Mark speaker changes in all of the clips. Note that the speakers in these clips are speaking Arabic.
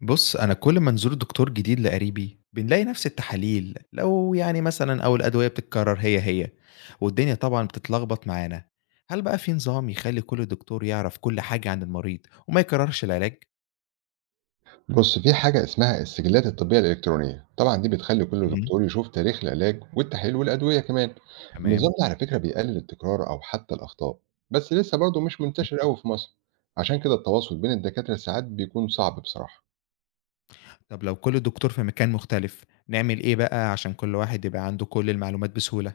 Speaker 1: بُص، أنا كل ما نزور دكتور جديد لقريبي بنلاقي نفس التحاليل لو يعني مثلًا أو الأدوية بتتكرر هي، والدنيا طبعًا بتتلخبط معانا. هل بقى في نظام يخلّي كل دكتور يعرف كل حاجة عن المريض وما يكررش العلاج؟
Speaker 2: بُص، في حاجة اسمها السجلات الطبية الإلكترونية، طبعًا دي بتخلّي كل
Speaker 1: اهم،
Speaker 2: دكتور يشوف تاريخ العلاج والتحاليل والأدوية كمان،
Speaker 1: تمام.
Speaker 2: النظام ده على فكرة بيقلل التكرار أو حتى الأخطاء، بس لسه برضه مش
Speaker 1: اهم.
Speaker 2: منتشر أوي في مصر، عشان كده التواصل بين الدكاترة ساعات بيكون صعب بصراحة،
Speaker 1: طب لو كل دكتور في مكان مختلف، نعمل إيه بقى عشان كل واحد يبقى عنده كل المعلومات بسهولة؟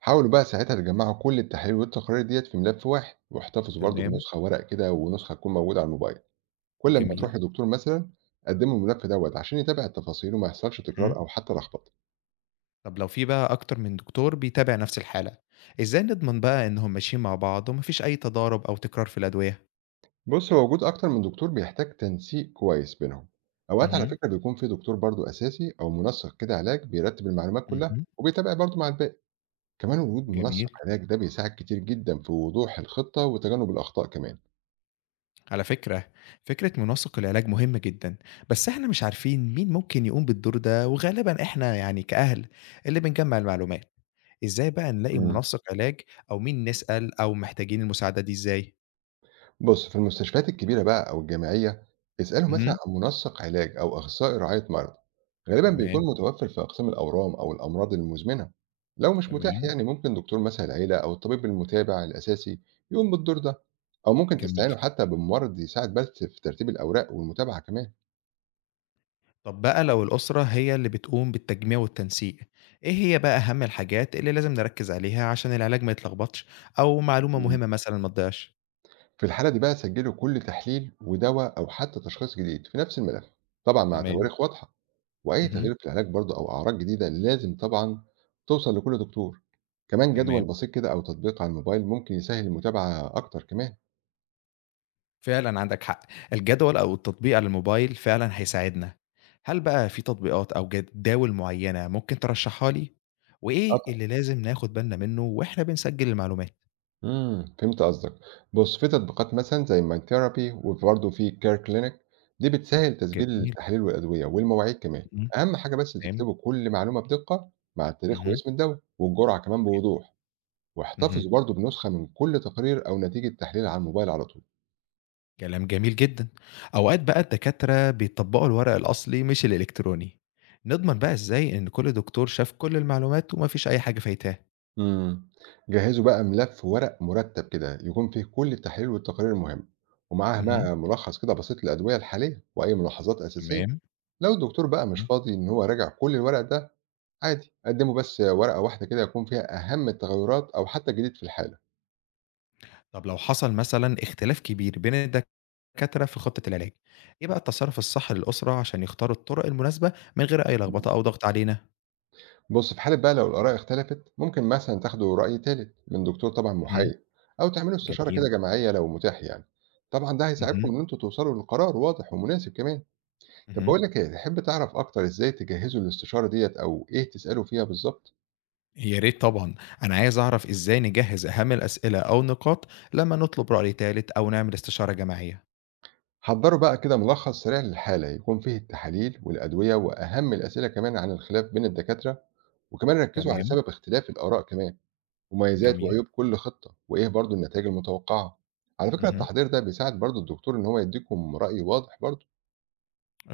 Speaker 2: حاولوا بقى ساعتها تجمّعوا كل التحاليل والتقارير ديّة في ملف واحد، واحتفظوا برضه
Speaker 1: تمام،
Speaker 2: بنسخة ورق كده ونسخة تكون موجودة على الموبايل، كل أمّا
Speaker 1: جميل.
Speaker 2: تروح لدكتور مثلًا قدّموا الملف دوّة عشان يتابع التفاصيل وما يحصلش
Speaker 1: اهم.
Speaker 2: تكرار أو حتى لخبطة.
Speaker 1: طب لو في بقى أكتر من دكتور بيتابع نفس الحالة، إزاي نضمن بقى إنهم ماشيين مع بعض وما فيش أي تضارب أو تكرار في الأدوية؟
Speaker 2: بُص، هو وجود أكتر من دكتور بيحتاج تنسيق كويس بينهم، أوقات على
Speaker 1: اهم،
Speaker 2: فكرة بيكون في دكتور برضه أساسي أو منسّق كده علاج بيرتّب المعلومات كلّها،
Speaker 1: اهم،
Speaker 2: وبيتابع برضه مع الباقي، كمان وجود منسّق
Speaker 1: جميل.
Speaker 2: علاج ده بيساعد كتير جدًا في وضوح الخطة وتجنب الأخطاء كمان.
Speaker 1: على فكرة، فكرة منسق العلاج مهمة جدًا، بس إحنا مش عارفين مين ممكن يقوم بالدور ده، وغالبًا إحنا يعني كأهل اللي بنجمّع المعلومات. إزاي بقى نلاقي
Speaker 2: إمم.
Speaker 1: منسق علاج أو مين نسأل أو محتاجين المساعدة دي إزاي؟
Speaker 2: بُص، في المستشفيات الكبيرة بقى أو الجامعية، اسألهم مثلًا
Speaker 1: اهم،
Speaker 2: عن منسق علاج أو أخصائي رعاية مرضى، غالبًا
Speaker 1: تمام،
Speaker 2: بيكون متوفر في أقسام الأورام أو الأمراض المزمنة، لو مش متاح
Speaker 1: تمام،
Speaker 2: يعني ممكن دكتور مثلًا العيلة أو الطبيب المتابع الأساسي يقوم بالدور ده، أو ممكن
Speaker 1: جميل.
Speaker 2: تستعينوا حتى بممرض يساعد بس في ترتيب الأوراق والمتابعة كمان.
Speaker 1: طب بقى لو الأسرة هي اللي بتقوم بالتجميع والتنسيق، إيه هي بقى أهم الحاجات اللي لازم نركّز عليها عشان العلاج ما يتلخبطش أو معلومة
Speaker 2: إمم.
Speaker 1: مهمة مثلًا ما تضيعش؟
Speaker 2: في الحالة دي بقى سجلوا كل تحليل ودوا أو حتى تشخيص جديد في نفس الملف، طبعًا مع
Speaker 1: تمام،
Speaker 2: تواريخ واضحة. وأي
Speaker 1: اهم،
Speaker 2: تغيير في العلاج برضه أو أعراض جديدة لازم طبعًا توصل لكل دكتور، كمان جدول
Speaker 1: تمام.
Speaker 2: بسيط كده أو تطبيق على الموبايل ممكن يسهّل المتابعة أكتر كمان.
Speaker 1: فعلًا عندك حق، الجدول أو التطبيق على الموبايل فعلًا هيساعدنا. هل بقى في تطبيقات أو جداول معيّنة ممكن ترشّحها لي؟ وإيه
Speaker 2: أكتر.
Speaker 1: اللي لازم ناخد بالنا منّه وإحنا بنسجّل المعلومات؟
Speaker 2: فهمت قصدك. بُص، في تطبيقات مثلًا زي my therapy وبرضه في care clinic دي بتسهّل تسجيل
Speaker 1: جميل،
Speaker 2: التحاليل والأدوية والمواعيد كمان،
Speaker 1: إمم،
Speaker 2: أهم حاجة بس
Speaker 1: تمام،
Speaker 2: تكتبوا كل معلومة بدقة مع التاريخ
Speaker 1: اهم،
Speaker 2: واسم الدوا والجرعة كمان بوضوح،
Speaker 1: اهم،
Speaker 2: واحتفظوا برضه بنسخة من كل تقرير أو نتيجة تحليل على الموبايل على طول.
Speaker 1: كلام جميل جدًا. أوقات بقى الدكاترة بيطبّقوا الورق الأصلي مش الإلكتروني، نضمن بقى إزاي إن كل دكتور شاف كل المعلومات وما فيش أي حاجة فايتاه؟
Speaker 2: إمم. جهّزوا بقى ملف ورق مُرتّب كده، يكون فيه كل التحاليل والتقارير المهمة، ومعاها
Speaker 1: اهم،
Speaker 2: بقى ملخّص كده بسيط للأدوية الحالية وأي ملاحظات أساسية.
Speaker 1: تمام،
Speaker 2: لو الدكتور بقى مش
Speaker 1: إمم.
Speaker 2: فاضي إن هو يراجع كل الورق ده، عادي قدّموا بس ورقة واحدة كده يكون فيها أهم التغيرات أو حتى الجديد في الحالة.
Speaker 1: طَب لو حصل مثلًا اختلاف كبير بين الدكاترة في خطة العلاج، إيه بقى التصرُّف الصح للأسرة عشان يختاروا الطُرق المناسبة من غير أي لخبطة أو ضغط علينا؟
Speaker 2: بُص، في حالة بقى لو الآراء اختلفت، ممكن مثلًا تاخدوا رأي تالت من دكتور طبعًا
Speaker 1: اهم،
Speaker 2: محايد أو تعملوا استشارة
Speaker 1: جميل،
Speaker 2: كده جماعية لو متاح يعني. طبعًا ده هيساعدكم
Speaker 1: اهم،
Speaker 2: إن أنتم توصلوا لقرار واضح ومناسب كمان. طب
Speaker 1: اهم،
Speaker 2: باقول لك إيه، تحب تعرف أكتر إزاي تجهّزوا الاستشارة ديّة أو إيه تسألوا فيها بالضبط؟
Speaker 1: يا ريت طبعًا، أنا عايز أعرف إزاي نجهّز أهم الأسئلة أو النقاط لمّا نطلب رأي تالت أو نعمل استشارة جماعية.
Speaker 2: حضّروا بقى كده ملخص سريع للحالة يكون فيه التحاليل والأدوية وأهم الأسئلة كمان عن الخلاف بين الدكاترة، وكمان ركّزوا على
Speaker 1: تمام،
Speaker 2: سبب اختلاف الآراء كمان، مميزات
Speaker 1: جميل،
Speaker 2: وعيوب كل خطة، وإيه برضه النتايج المتوقعة. على فكرة
Speaker 1: اهم،
Speaker 2: التحضير ده بيساعد برضه الدكتور إن هو يدّيكم رأي واضح برضه.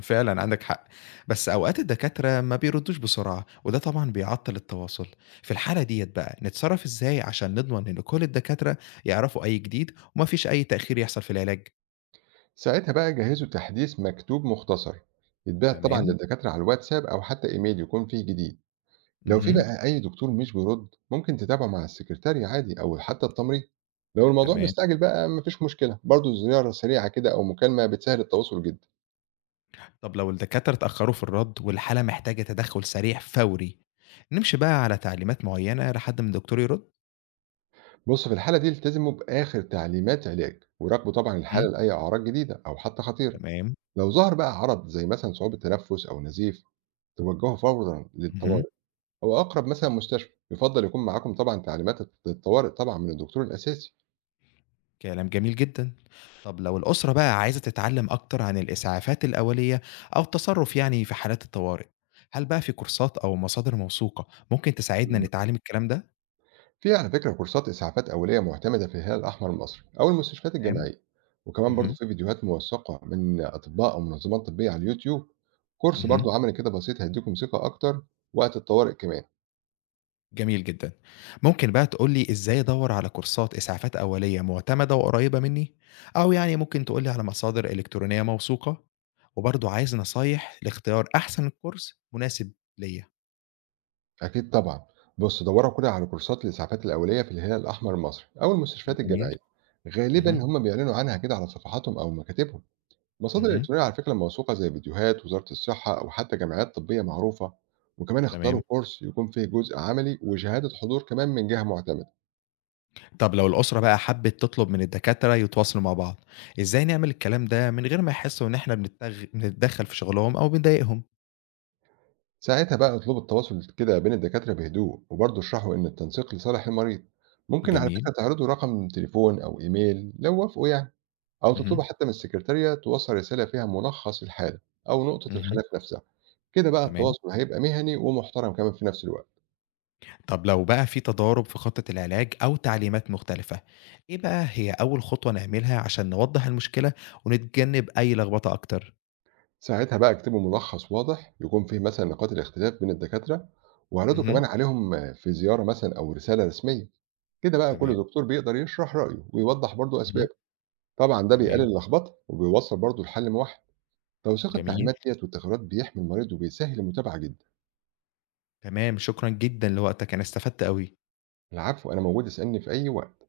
Speaker 1: فعلًا عندك حق، بس أوقات الدكاترة ما بيردّوش بسرعة وده طبعًا بيعطّل التواصل، في الحالة ديّة بقى نتصرّف إزاي عشان نضمن إن كل الدكاترة يعرفوا أي جديد وما فيش أي تأخير يحصل في العلاج؟
Speaker 2: ساعتها بقى جهّزوا تحديث مكتوب مختصر، يتبعت طبعًا
Speaker 1: تمام،
Speaker 2: للدكاترة على الواتساب أو حتى إيميل يكون فيه جديد. لو في
Speaker 1: اهم،
Speaker 2: بقى أي دكتور مش بيرد ممكن تتابعه مع السكرتارية عادي أو حتى التمريض، لو الموضوع
Speaker 1: تمام.
Speaker 2: مستعجل بقى مفيش مشكلة برضه زيارة سريعة كده أو مكالمة بتسهل التواصل جدا.
Speaker 1: طب لو الدكاترة اتأخروا في الرَّد والحالة محتاجة تدخُّل سريع فوري، نمشي بقى على تعليمات معيّنة لحد ما الدكتور يرُد؟
Speaker 2: بص في الحالة دي التزموا بآخر تعليمات علاج وراقبوا طبعا
Speaker 1: اهم،
Speaker 2: الحالة لأي أعراض جديدة أو حتى خطيرة،
Speaker 1: تمام،
Speaker 2: لو ظهر بقى عرض زي مثلا صعوبة تنفس أو نزيف توجهوا فورا
Speaker 1: اهم،
Speaker 2: للطوارئ أو أقرب مثلا مستشفى، يفضل يكون معاكم طبعا تعليمات الطوارئ طبعا من الدكتور الأساسي.
Speaker 1: كلام جميل جدًا. طب لو الأسرة بقى عايزة تتعلّم أكتر عن الإسعافات الأولية أو التصرُّف يعني في حالات الطوارئ، هل بقى في كورسات أو مصادر موثوقة ممكن تساعدنا نتعلّم الكلام ده؟
Speaker 2: في على فكرة كورسات إسعافات أولية معتمدة في الهلال الأحمر المصري أو المستشفيات
Speaker 1: تمام،
Speaker 2: الجامعية، وكمان برضو
Speaker 1: اهم،
Speaker 2: في فيديوهات موثقة من أطباء أو منظمات طبية على اليوتيوب. كورس
Speaker 1: اهم.
Speaker 2: برضو عملي كده بسيط هيديكم ثقة أكتر وقت الطوارئ كمان.
Speaker 1: جميل جدًا. ممكن بقى تقول لي إزاي أدوّر على كورسات إسعافات أولية معتمدة وقريبة منّي؟ أو يعني ممكن تقول لي على مصادر إلكترونية موثوقة، وبرضه عايز نصايح لاختيار أحسن كورس مناسب ليّا.
Speaker 2: أكيد طبعا، بص دوروا كده على كورسات الإسعافات الأولية في الهلال الأحمر المصري أو المستشفيات
Speaker 1: جميل.
Speaker 2: الجامعية، غالبا
Speaker 1: اهم،
Speaker 2: هم بيعلنوا عنها كده على صفحاتهم أو مكاتبهم. المصادر
Speaker 1: اهم،
Speaker 2: الإلكترونية على فكرة موثوقة زي فيديوهات وزارة الصحة أو حتى جمعيات طبية معروفة، وكمان
Speaker 1: تمام.
Speaker 2: اختاروا كورس يكون فيه جزء عملي وشهادة حضور كمان من جهة معتمدة.
Speaker 1: طب لو الأسرة بقى حَبِّت تطلب من الدكاترة يتواصلوا مع بعض، إزاي نعمل الكلام ده من غير ما يحسّوا إن إحنا بنتدخّل في شغلهم أو بنضايقهم؟
Speaker 2: ساعتها بقى اطلبوا التواصل كده بين الدكاترة بهدوء وبرضه اشرحوا إن التنسيق لصالح المريض، ممكن على
Speaker 1: جميل.
Speaker 2: فكرة تعرضوا رقم تليفون أو إيميل لو وافقوا يعني، أو
Speaker 1: اهم،
Speaker 2: تطلبوا حتى من السكرتارية توصل رسالة فيها ملخص الحالة أو نقطة
Speaker 1: اهم،
Speaker 2: الخلاف نفسها، كده بقى
Speaker 1: تمام.
Speaker 2: التواصل هيبقى مهني ومحترم كمان في نفس الوقت.
Speaker 1: طب لو بقى في تضارب في خطة العلاج أو تعليمات مختلفة، إيه بقى هي أول خطوة نعملها عشان نوضح المشكلة ونتجنب أي لخبطة أكتر؟
Speaker 2: ساعتها بقى اكتبوا ملخص واضح يكون فيه مثلًا نقاط الاختلاف بين الدكاترة، واعرضوا
Speaker 1: اهم،
Speaker 2: كمان عليهم في زيارة مثلًا أو رسالة رسمية، كده بقى
Speaker 1: تمام،
Speaker 2: كل دكتور بيقدر يشرح رأيه ويوضح برضه
Speaker 1: اهم،
Speaker 2: أسبابه، طبعًا ده بيقلل
Speaker 1: تمام،
Speaker 2: اللخبطة وبيوصّل برضه الحل موحد، توثيق
Speaker 1: جميل،
Speaker 2: التعليمات ديّة والتغييرات بيحمي المريض وبيسهّل المتابعة جدًا،
Speaker 1: تمام، شكرًا جدًا لوقتك، أنا استفدت أوي.
Speaker 2: العفو أنا موجود اسألني في أي وقت.